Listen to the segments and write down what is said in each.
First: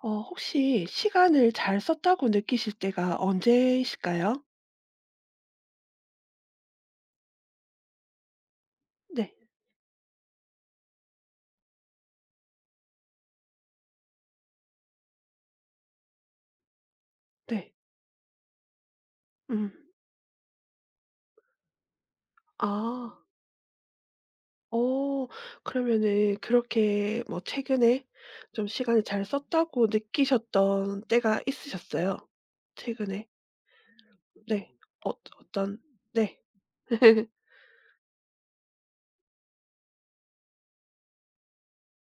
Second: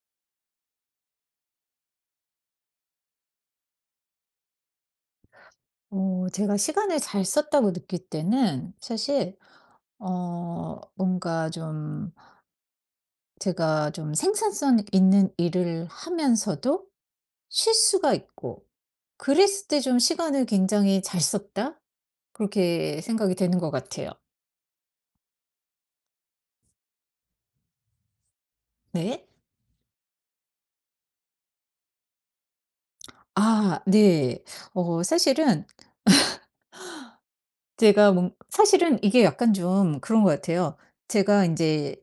어 혹시 시간을 잘 썼다고 느끼실 때가 언제실까요? 제가 시간을 잘 썼다고 느낄 때는 네. 사실, 뭔가 좀 제가 좀 생산성 있는 일을 하면서도 네. 쉴 수가 있고, 그랬을 음. 때 좀 '시간을 굉장히 잘 썼다.' 그렇게 아. 생각이 되는 것 같아요. 어 그러면은 그렇게 뭐 최근에 좀 시간을 잘 네. 썼다고 느끼셨던 때가 있으셨어요? 최근에? 아, 네. 네. 어 사실은 어떤 네. 제가 뭔 사실은 이게 약간 좀 그런 것 같아요. 제가 이제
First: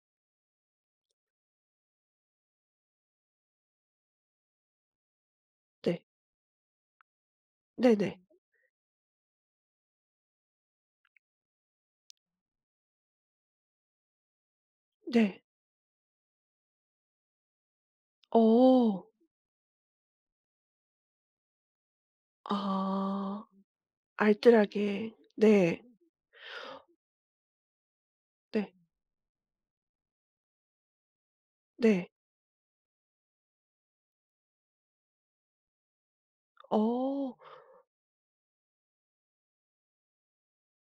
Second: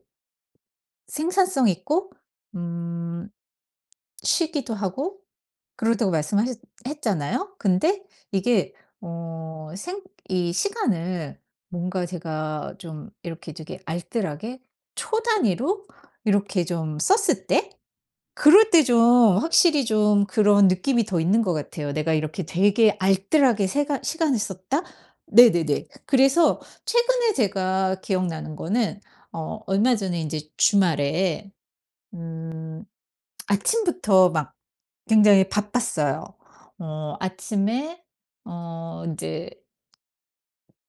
생산성 있고 음 쉬기도 하고 네. 그렇다고 말씀하셨, 했잖아요. 근데 네네. 이게 어 생 이 시간을 뭔가 제가 좀 이렇게 저기 알뜰하게 초 네. 단위로 이렇게 좀 썼을 때, 그럴 때 어. 좀 확실히 좀 그런 느낌이 더 있는 것 같아요. '내가 이렇게 되게 아. 알뜰하게 세가 시간을 썼다.' 알뜰하게. 네. 네네네. 그래서 최근에 제가 기억나는 네. 거는 얼마 전에 이제 주말에 네. 음 아침부터 막 굉장히 바빴어요. 어. 아침에 이제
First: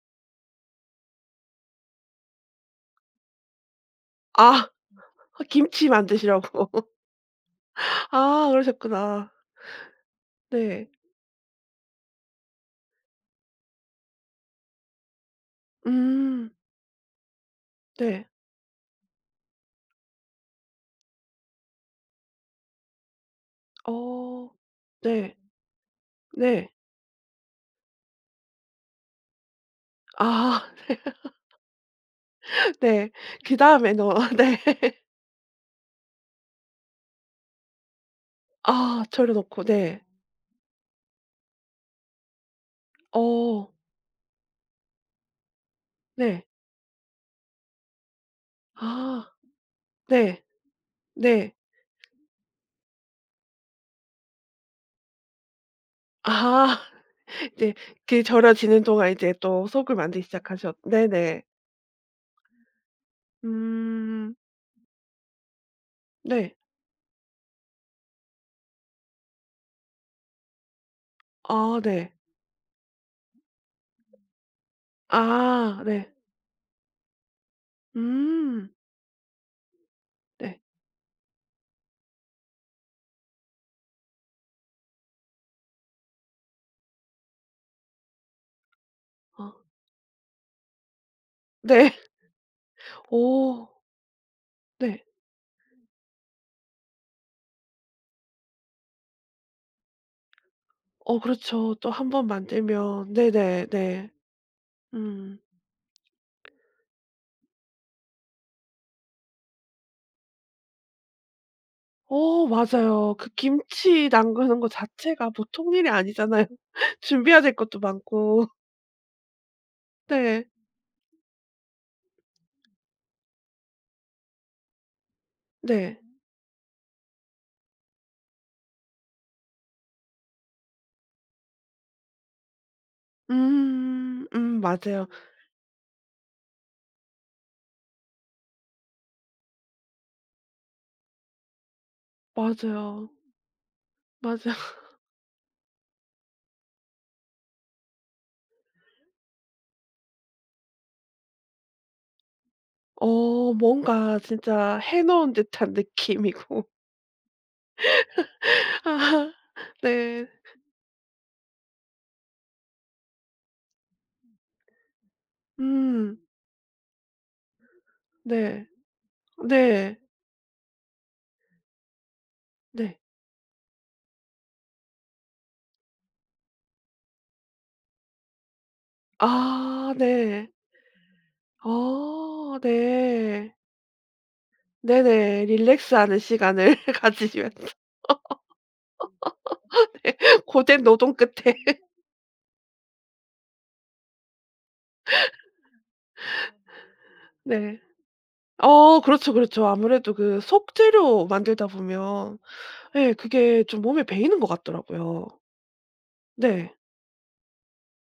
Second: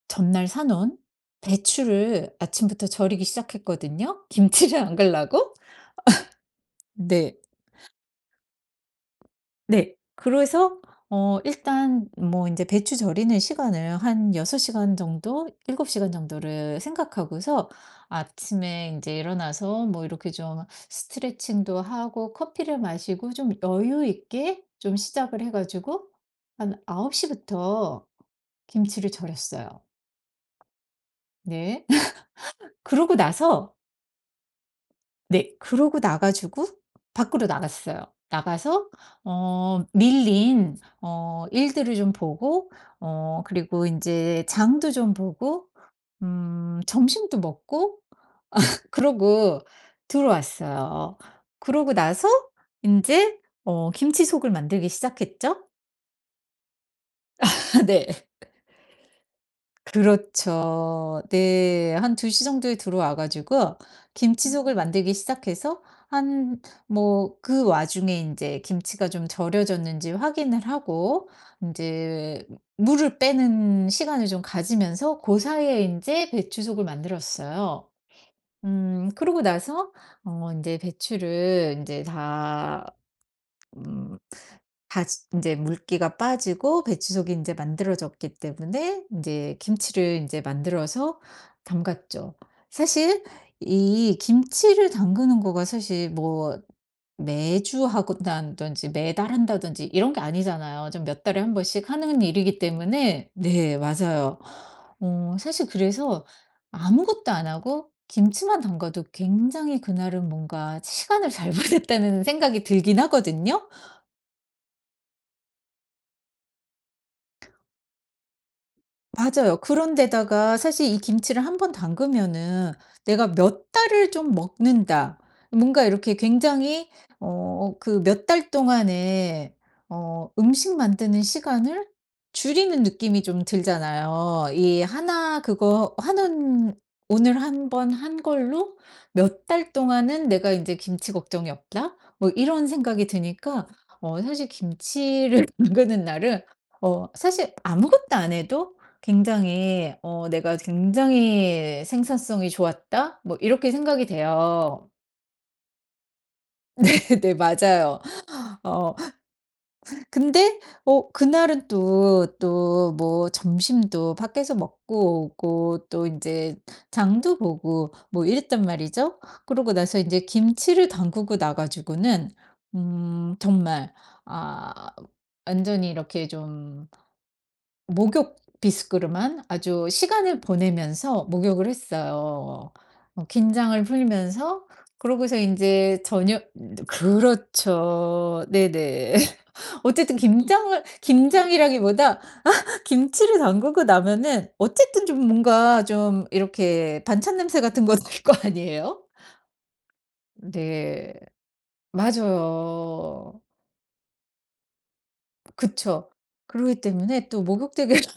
전날 사 놓은 배추를 아침부터 절이기 시작했거든요. 아 김치를 안 갈라고. 김치 만드시라고. 네. 아 그러셨구나. 네. 그래서 네. 일단 뭐 인제 배추 절이는 시간을 한 6시간 시간 정도, 7시간 시간 음. 정도를 생각하고서 네. 아침에 인제 일어나서 뭐 이렇게 좀 스트레칭도 하고 커피를 마시고 좀 여유 어. 있게 좀 네. 시작을 해 가지고 네. 한 9시 시부터 김치를 절였어요. 아. 네. 네. 그러고 나서, 그다음에 넣어 네. 네, 그러고 나가 지고 밖으로 나갔어요. 나가서 아 절여 놓고 네. 밀린 일들을 좀 보고, 어 그리고 인제 장도 좀 보고, 네. 점심도 먹고, 아 그러고 네. 들어왔어요. 네. 그러고 나서 인제 김치속을 만들기 시작했죠. 아 이제 네. 그 절여지는 동안 이제 또 속을 만들기 시작하셨 그렇죠. 네네. 네. 한 2시 정도에 들어와 가지고 음. 김치속을 만들기 시작해서 네. 한, 뭐 그 와중에 인제 김치가 좀 절여졌는지 확인을 하고 아 네. 인제 물을 빼는 시간을 좀 가지면서 고 아 사이에 네. 인제 배추속을 만들었어요. 음. 그러고 나서 네. 인제 배추를 인제 다음 다지제 물기가 빠지고 배추속이 이제 만들어졌기 때문에 이아 제 김치를 이제 만들어서 네. 담갔죠. 사실 오 이 김치를 네. 담그는 거가 사실 뭐 매주 하고 나다든지 매달 한다든지 이런 게 아니잖아요. 좀 어 몇 달에 한 그렇죠. 또 번씩 한 하는 번 일이기 만들면 때문에. 네네 네. 네, 네. 맞아요. 음. 사실 그래서 아무것도 안 하고 김치만 담가도 굉장히 그날은 뭔가 시간을 잘 보냈다는 어 생각이 들긴 맞아요. 그 하거든요. 김치 담그는 거 자체가 보통 일이 아니잖아요. 준비해야 될 것도 많고. 맞아요. 네. 그런데다가 사실 이 김치를 한번 담그면은 내가 몇 달을 좀 먹는다. 뭔가 네. 이렇게 굉장히 그 몇 달 동안에 음식 만드는 시간을 줄이는 느낌이 좀 음. 들잖아요. 이 맞아요. 하나 그거 하는, 오늘 한번 한 걸로 '몇 달 동안은 내가 이제 김치 걱정이 없다.' 뭐 이런 생각이 맞아요. 드니까, 사실 맞아요. 김치를 담그는 날은 사실 아무것도 안 해도 굉장히 '내가 굉장히 생산성이 좋았다.' 뭐 어 이렇게 생각이 뭔가 진짜 돼요. 해 놓은 듯한 느낌이고. 네네. 맞아요. 어 아, 네. 근데 그날은 또 뭐 점심도 밖에서 먹고 오고 또 음. 이제 장도 보고 뭐 이랬단 네. 말이죠. 그러고 네. 나서 이제 김치를 담그고 나 가지고는 네. 정말, 아 완전히 이렇게 좀 목욕, 비스크로만 아주 아 시간을 네. 보내면서 목욕을 아 했어요. 네. 긴장을 풀면서, 그러고서 네네. 인제 릴렉스하는 저녁, 시간을 가지면 그렇죠. 네네. 어쨌든 돼. 고된 김장을, 노동 끝에. 김장이라기보다 김치를 담그고 나면은 어쨌든 좀 뭔가 좀 이렇게 반찬 냄새 네. 같은 거 날 거 어 아니에요? 그렇죠, 그렇죠. 아무래도 그 속 네. 재료 만들다 보면 예 맞아요. 그게 좀 몸에 배이는 것 같더라고요. 그쵸. 네. 그러기 때문에 또 목욕대을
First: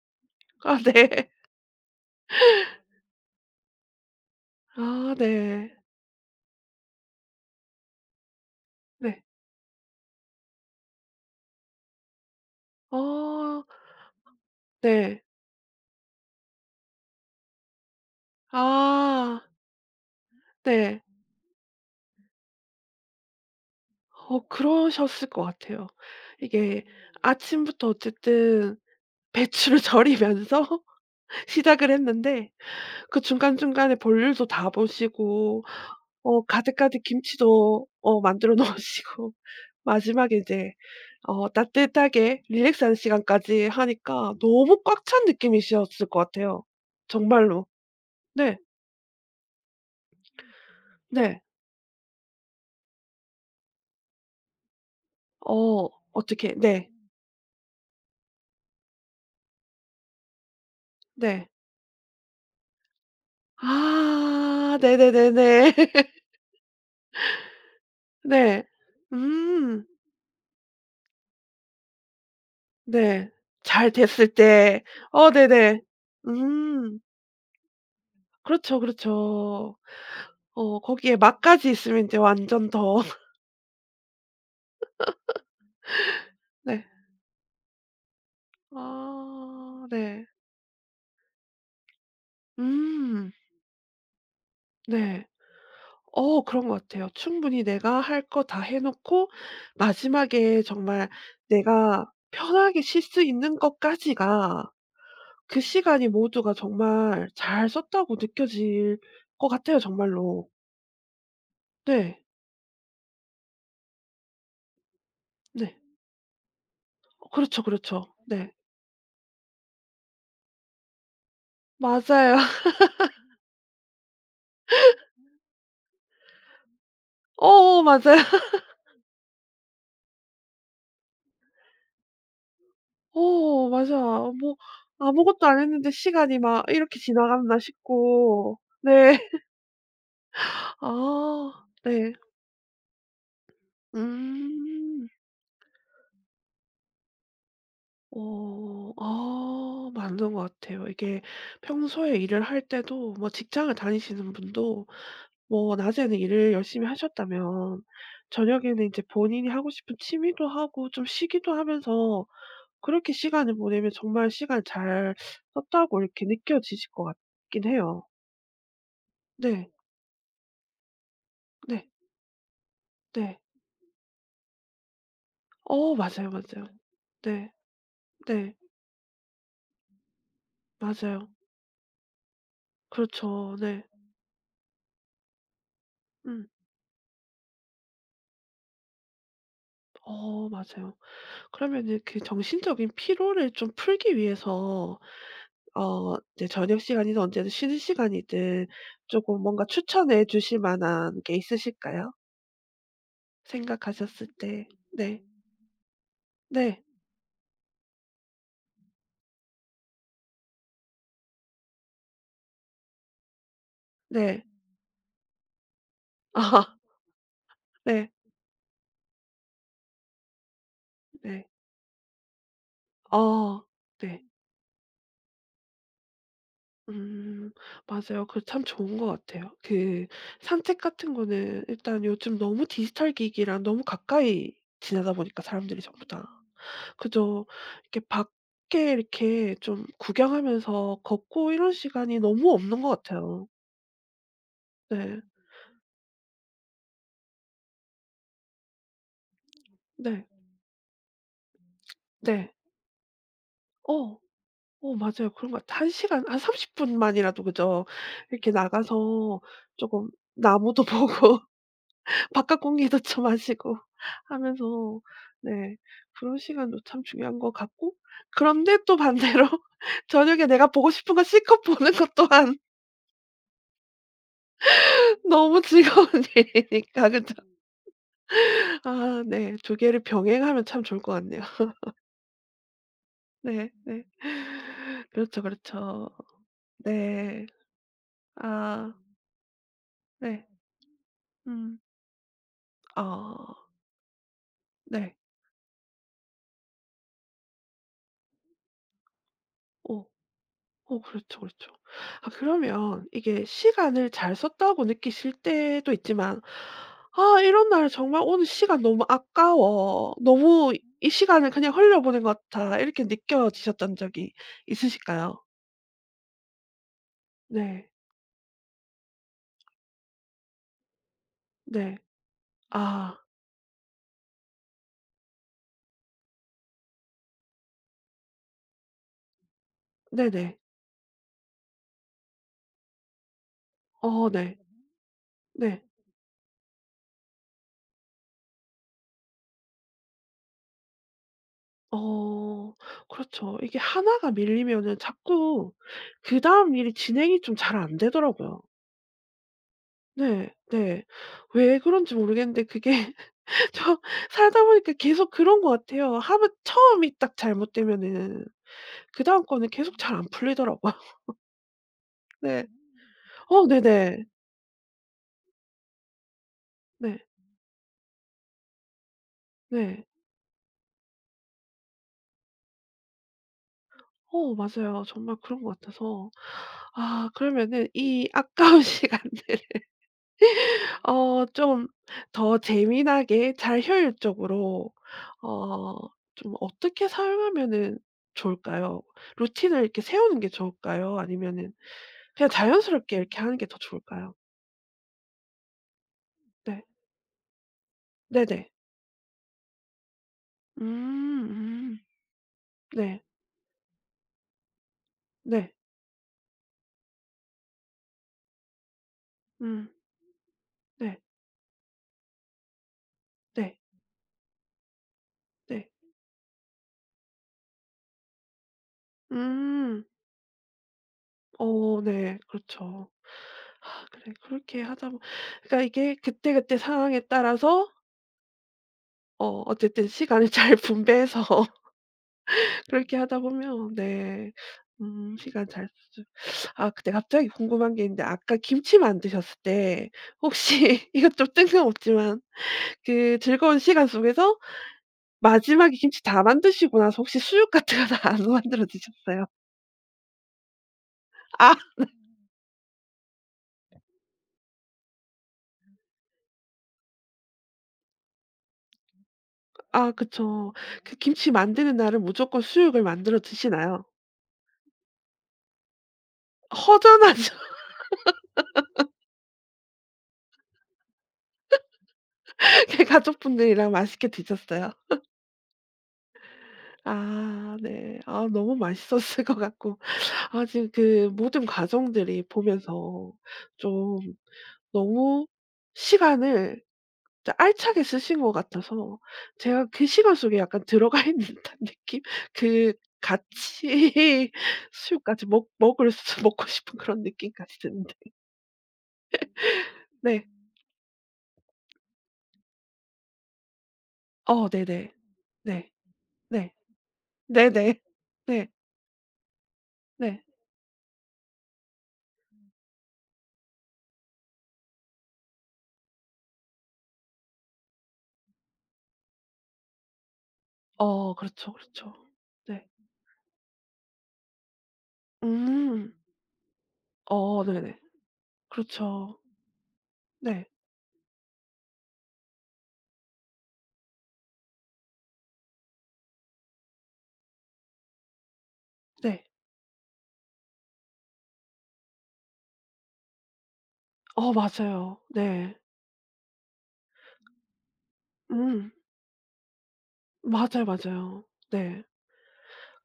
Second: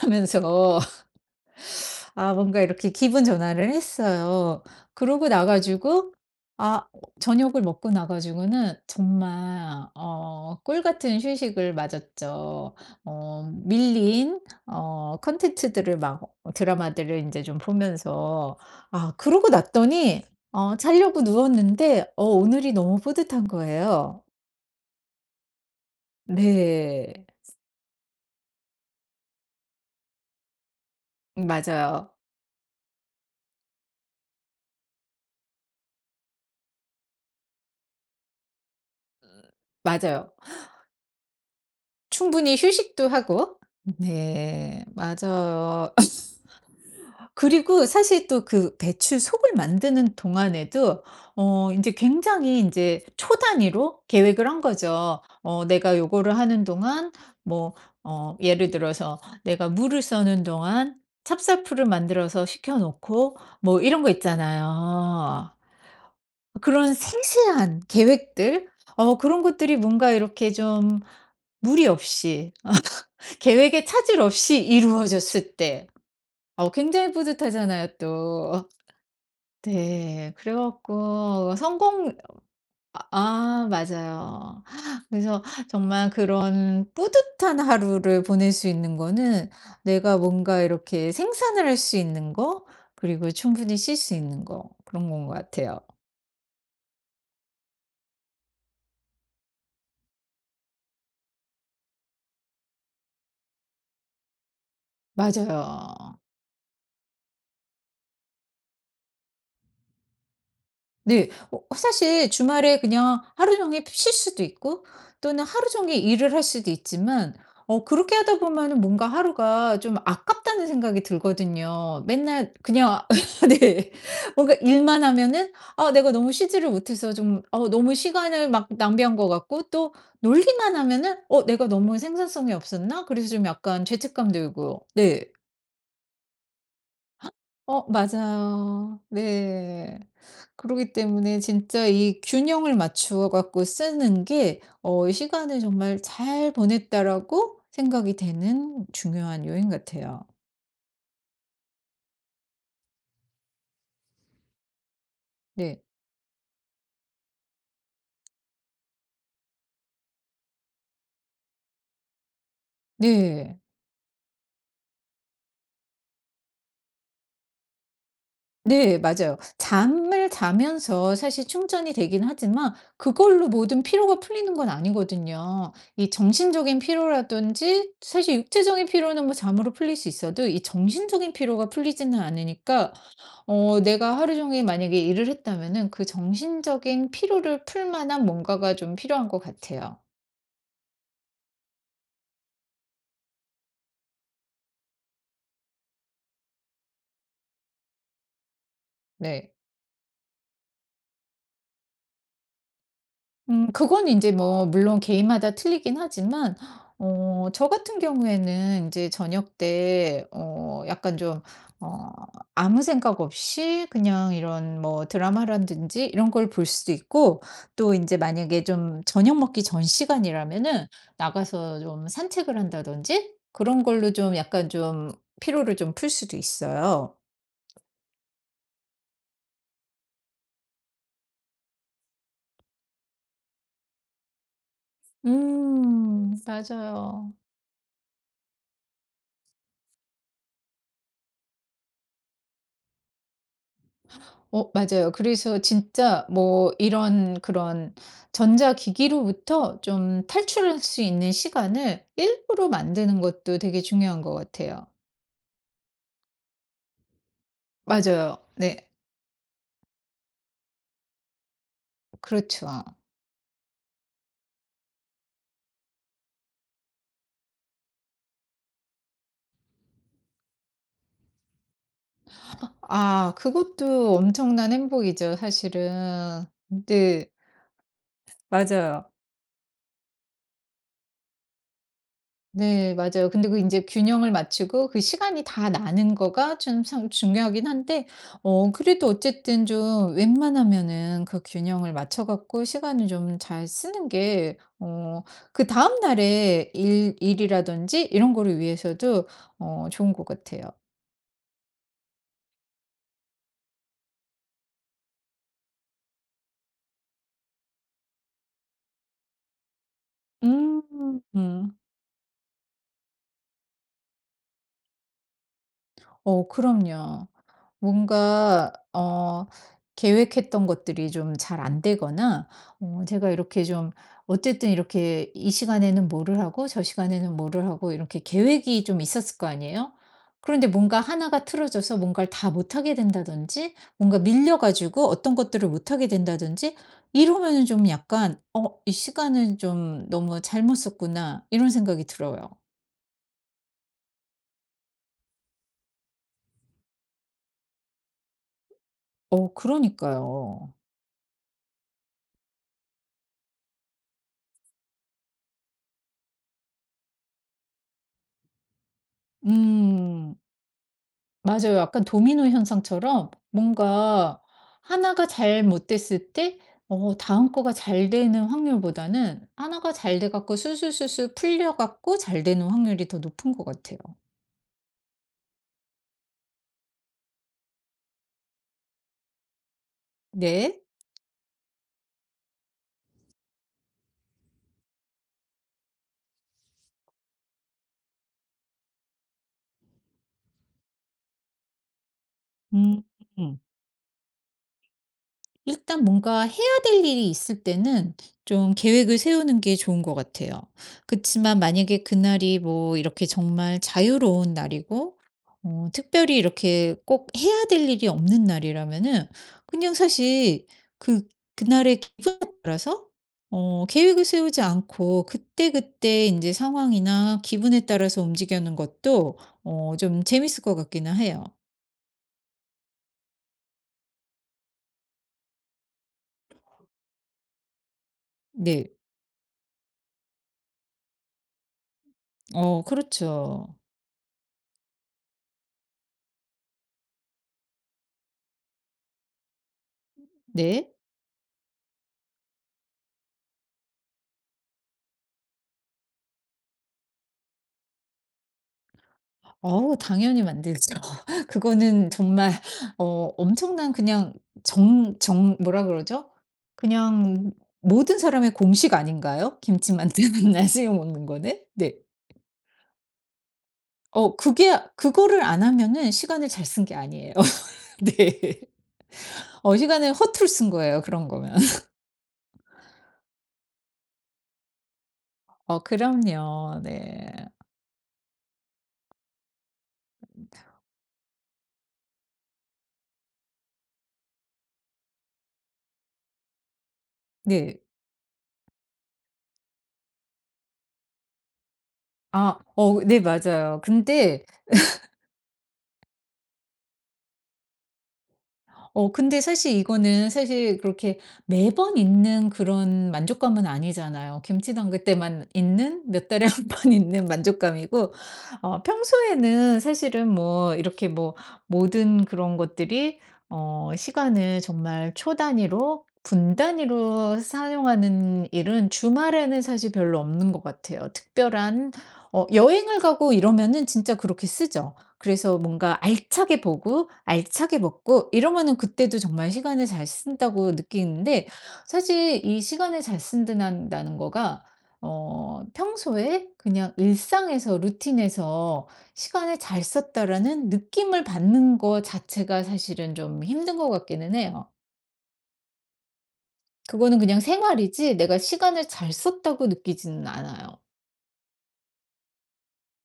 아 하면서 네. 뭔가 이렇게 기분 전환을 했어요. 아 그러고 나 네. 가지고 아 저녁을 먹고 나 가지고는 네. 정말 꿀 같은 휴식을 맞았죠. 어 밀린 네. 콘텐츠들을 막 드라마들을 이제 좀 보면서, 아 그러고 났더니 네. 자려고 누웠는데 오늘이 너무 뿌듯한 거예요. 어 그러셨을 것 같아요. 이게 네. 아침부터 어쨌든 배추를 절이면서 시작을 맞아요. 했는데 그 중간중간에 볼일도 다 보시고 어 가득가득 김치도 어 만들어 놓으시고 맞아요. 마지막에 이제 어 따뜻하게 충분히 릴렉스하는 휴식도 하고. 시간까지 하니까 너무 네. 꽉 찬 맞아요. 느낌이셨을 것 같아요. 정말로. 그리고 사실 또 네. 그 배추 속을 만드는 동안에도 네. 인제 굉장히 인제 초 단위로 계획을 한 거죠. 어 내가 요거를 어떻게 하는 네. 동안 뭐, 예를 들어서 내가 물을 써는 동안 네. 찹쌀풀을 만들어서 식혀 놓고 뭐 이런 거 아 있잖아요. 네네네네. 그런 세세한 네. 계획들, 그런 것들이 음. 뭔가 이렇게 좀 무리 없이 네. 계획에 잘 차질 됐을 없이 때. 어 이루어졌을 네네. 때 음. 굉장히 뿌듯하잖아요 또. 그렇죠, 그렇죠. 네. 그래 어 거기에 갖고 맛까지 있으면 성공, 인제 완전 더 아, 맞아요. 그래서 정말 네. 그런 뿌듯한 하루를 보낼 수 있는 거는 아 내가 네. 뭔가 이렇게 생산을 할 수 있는 거, 그리고 음. 충분히 쉴 수 있는 거, 그런 네. 건 것 같아요. 어 그런 것 같아요. 충분히 내가 할 거 다 해 놓고 마지막에 정말 내가 편하게 쉴 수 있는 것까지가 그 시간이 맞아요. 모두가 정말 잘 썼다고 느껴질 것 같아요 정말로. 네. 네. 사실 주말에 그냥 하루 종일 쉴 수도 있고 또는 하루 네. 종일 일을 할 수도 어 있지만, 그렇죠, 그렇죠. 그렇게 하다 네. 보면은 뭔가 하루가 좀 아깝다는 생각이 들거든요. 맞아요. 맨날 그냥. 네. 뭔가 일만 하면은, 아, 내가 너무 쉬지를 못해서 좀 어어 너무 맞아요. 시간을 막 낭비한 것 같고, 또 놀기만 하면은 '어 내가 너무 생산성이 없었나?' 그래서 좀 어 약간 맞아. 죄책감 뭐 들고. 네. 아무것도 안 했는데 시간이 막 '이렇게 지나갔나?' 싶고. 맞아요. 네. 네. 그러기 때문에 아 진짜 네. 이 균형을 맞추어 갖고 쓰는 게 음. '시간을 정말 잘 보냈다.'라고 생각이 되는 어. 중요한 요인 아 같아요. 맞는 것 같아요. 이게 평소에 일을 할 때도 뭐 직장을 다니시는 분도 뭐 네. 낮에는 일을 열심히 하셨다면 저녁에는 이제 본인이 하고 싶은 취미도 하고 좀 쉬기도 하면서 그렇게 시간을 네. 보내면 정말 시간 잘 썼다고 이렇게 느껴지실 것 같긴 해요. 네, 맞아요. 네. 잠을 자면서 사실 네. 충전이 되긴 하지만 네. 그걸로 모든 피로가 풀리는 건 아니거든요. 어 이 맞아요, 맞아요. 정신적인 네. 피로라든지, 사실 네. 육체적인 피로는 뭐 잠으로 풀릴 수 있어도 이 맞아요. 정신적인 피로가 풀리지는 않으니까, 그렇죠. 네. 내가 하루 종일 만약에 일을 했다면은 그 음. 정신적인 피로를 풀 만한 뭔가가 좀 필요한 것 같아요. 어 맞아요. 그러면 이제 그 정신적인 피로를 좀 풀기 위해서 어 이제 저녁 시간이든 언제든 쉬는 시간이든 조금 네. 뭔가 추천해 주실 만한 게 있으실까요? 그건 이 생각하셨을 제 뭐 때. 물론 네. 개인마다 틀리긴 하지만, 네. 저 같은 경우에는 이제 저녁 때 약간 좀 어 아무 생각 없이 그냥 네. 이런 뭐 드라마라든지 이런 걸 볼 아 수도 있고, 또 이 네. 제 만약에 좀 저녁 먹기 전 시간이라면은 네. 나가서 좀 산책을 한다든지 어. 그런 걸로 네. 좀 약간 좀 피로를 좀 풀 수도 있어요. 음 맞아요. 그 참 좋은 것 같아요. 그 산책 같은 거는 일단 요즘 너무 디지털 기기랑 너무 가까이 지나다 보니까 사람들이 전부 다. 음. 맞아요. 그죠. 이렇게 밖에 이렇게 좀 구경하면서 걷고 이런 시간이 너무 없는 것 같아요. 네. 맞아요. 음. 그래서 진짜 뭐 이런 그런 전자기기로부터 네. 좀 맞아요. 탈출할 수 있는 시간을 네. 일부러 만드는 것도 되게 어. 중요한 것 같아요. 어 맞아요. 그런 것 같아요. 한 시간 한 30분 분만이라도 그죠? 맞아요. 이렇게 네. 나가서 조금 나무도 보고 바깥 그렇죠. 공기도 좀 마시고 하면서 네 그런 시간도 참 중요한 것 같고 그런데 또 반대로 저녁에 내가 보고 싶은 거 실컷 보는 것 또한 아, 그것도 엄청난 행복이죠 너무 즐거운 사실은. 일이니까 네. 그죠. 맞아요. 아 네 두 개를 병행하면 참 좋을 것 같네요. 네, 맞아요. 근데 그 이네 제 네. 균형을 맞추고 그 그렇죠, 시간이 다 그렇죠. 나는 거가 좀 상 네. 중요하긴 한데, 아 그래도 어쨌든 좀 네. 웬만하면은 그 음. 균형을 맞춰 갖고 시간을 좀 아 잘 쓰는 게 네. 어 그다음 날의 일 일이라든지 이런 거를 위해서도 오 좋은 것 같아요. 어 그렇죠, 그렇죠. 아 그러면 이게 시간을 잘 썼다고 느끼실 때도 있지만 '아 이런 날 정말 오늘 시간 너무 아까워. 너무 이 음. 시간을 그냥 음. 흘려보낸 것 같아.' 이렇게 느껴지셨던 적이 있으실까요? 그럼요. 네. 뭔가 계획했던 것들이 좀 잘 안 네. 되거나, 아 제가 이렇게 좀 어쨌든 이렇게 이 시간에는 뭐를 하고 저 시간에는 뭐를 하고 이렇게 계획이 좀 있었을 거 아니에요? 네네. 그런데 뭔가 하나가 틀어져서 뭔가를 다 못하게 된다든지 뭔가 어 네. 밀려 가지고 어떤 것들을 네. 못하게 된다든지 이러면은 좀 약간 '어 이 시간을 좀 너무 잘못 썼구나.' 이런 생각이 들어요. 어 그렇죠. 이게 하나가 밀리면은 자꾸 그다음 일이 진행이 좀 잘 안 되더라고요. 네. 그러니까요. 네. 왜 그런지 모르겠는데 그게 저 살다 보니까 계속 그런 것 같아요. 하면 처음이 딱 잘못되면은 그다음 거는 계속 잘 안 음. 풀리더라고요. 맞아요. 약간 도미노 네. 현상처럼 어 네네. 뭔가 하나가 잘 못됐을 때 네. 다음 거가 잘 되는 확률보다는 하나가 네. 잘 돼 갖고 술술술술 풀려 갖고 잘 되는 확률이 더 높은 것 같아요. 어 맞아요. 정말 그런 것 같아서 아 그러면은 이 아까운 시간들 네. 어 좀 더 재미나게 잘 효율적으로 어 좀 어떻게 사용하면은 좋을까요? 루틴을 이렇게 세우는 게 좋을까요? 아니면은 그냥 음. 자연스럽게 이렇게 하는 게 더 좋을까요? 일단 뭔가 해야 네. 될 일이 있을 때는 네네. 좀 계획을 세우는 게 좋은 것 같아요. 음. 그치만 음. 만약에 그날이 뭐 네. 이렇게 정말 자유로운 날이고, 네. 특별히 이렇게 꼭 해야 될 일이 없는 날이라면은 음. 그냥 사실 네. 그, 그날의 기분에 따라서 네. 계획을 세우지 않고 네. 그때그때 이제 상황이나 기분에 따라서 움직이는 것도 음. 좀 재밌을 것 같기는 해요. 어 네. 그렇죠. 아 그래 그렇게 하다 보 그러니까 이게 그때그때 상황에 따라서 네. 어 어쨌든 시간을 잘 분배해서 그렇게 하다 그렇죠. 보면 네 시간 잘 쓰죠. 아 근데 갑자기 궁금한 게 있는데 아까 김치 만드셨을 때 혹시 네. 이것 좀 뜬금없지만 그 즐거운 시간 속에서 마지막에 김치 다 만드시고 나서 혹시 수육 같은 거 다 안 만들어 드셨어요? 어우, 당연히 만들죠. 아 그거는 정말 엄청난 그냥, 정 정 뭐라 그러죠? 그냥, 모든 사람의 공식 아닌가요? 김치 아 만드는 날 그쵸. 중에 그 먹는 김치 거는? 네. 만드는 날은 무조건 수육을 만들어 드시나요? 그게 그거를 안 하면은 시간을 잘 쓴 게 아니에요. 허전하죠. 네. 시간을 허투루 쓴 거예요, 그런 거면. 가족분들이랑 맛있게 드셨어요? 그럼요. 네. 아 네. 아 너무 맛있었을 것 같고 아 지금 그 모든 과정들이 보면서 좀 너무 시간을 진짜 네. 알차게 쓰신 것 같아서 제가 그 시간 속에 약간 들어가 있는 듯한 느낌? 아, 그 어, 네, 맞아요. 같이 수육까지 먹 먹을 수 먹고 싶은 그런 느낌까지 드는데. 근데 사실 이거는 네. 사실 그렇게 매번 있는 그런 만족감은 아니잖아요. 어 김치담글 네네. 때만 네. 있는 몇 달에 한 네. 번 있는 네 네. 네. 만족감이고, 네. 평소에는 사실은 네. 뭐 이렇게 뭐 모든 그런 것들이, 시간을 정말 초 단위로 분 단위로 사용하는 일은 주말에는 사실 별로 없는 것 같아요. 어 그렇죠, 특별한 그렇죠. 네. 여행을 가고 이러면은 진짜 그렇게 쓰죠. 그래서 뭔가 음. 알차게 보고 어 알차게 네네. 먹고 이러면은 그때도 그렇죠. 정말 시간을 잘 네. 쓴다고 느끼는데, 사실 이 시간을 잘 쓴다는 거가 평소에 그냥 일상에서 루틴에서 네. 시간을 잘 썼다라는 느낌을 받는 거 자체가 사실은 좀 힘든 것 같기는 어 해요. 맞아요. 네. 그거는 그냥 생활이지 내가 시간을 음. 잘 썼다고 느끼지는 않아요. 맞아요, 맞아요. 네.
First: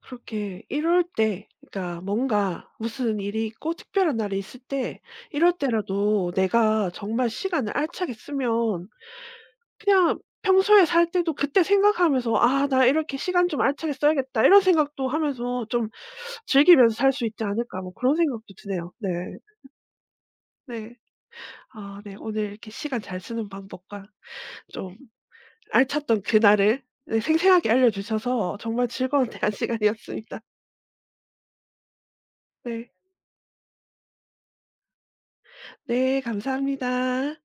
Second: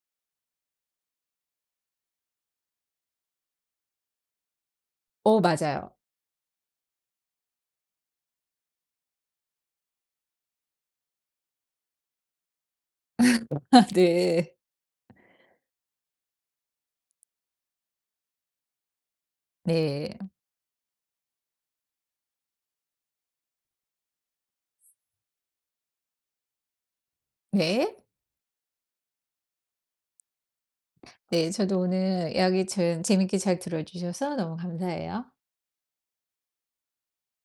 그렇게 이럴 때 그러니까 뭔가 무슨 일이 있고 특별한 날이 있을 때 이럴 맞아요. 때라도 내가 정말 시간을 알차게 쓰면 그냥 평소에 살 때도 그때 생각하면서 '아 나 이렇게 시간 좀 알차게 써야겠다.' 네. 이런 생각도 하면서 좀 즐기면서 살 수 있지 않을까 뭐 그런 생각도 드네요. 네. 네. 네. 아 네. 오늘 이렇게 시간 잘 쓰는 방법과 좀 알찼던 그날을 네 생생하게 알려 네. 주셔서 정말 즐거운 대화 시간이었습니다. 네, 저도 오늘 이야기 네. 전 재밌게 잘 들어주셔서 너무 감사해요. 네 감사합니다.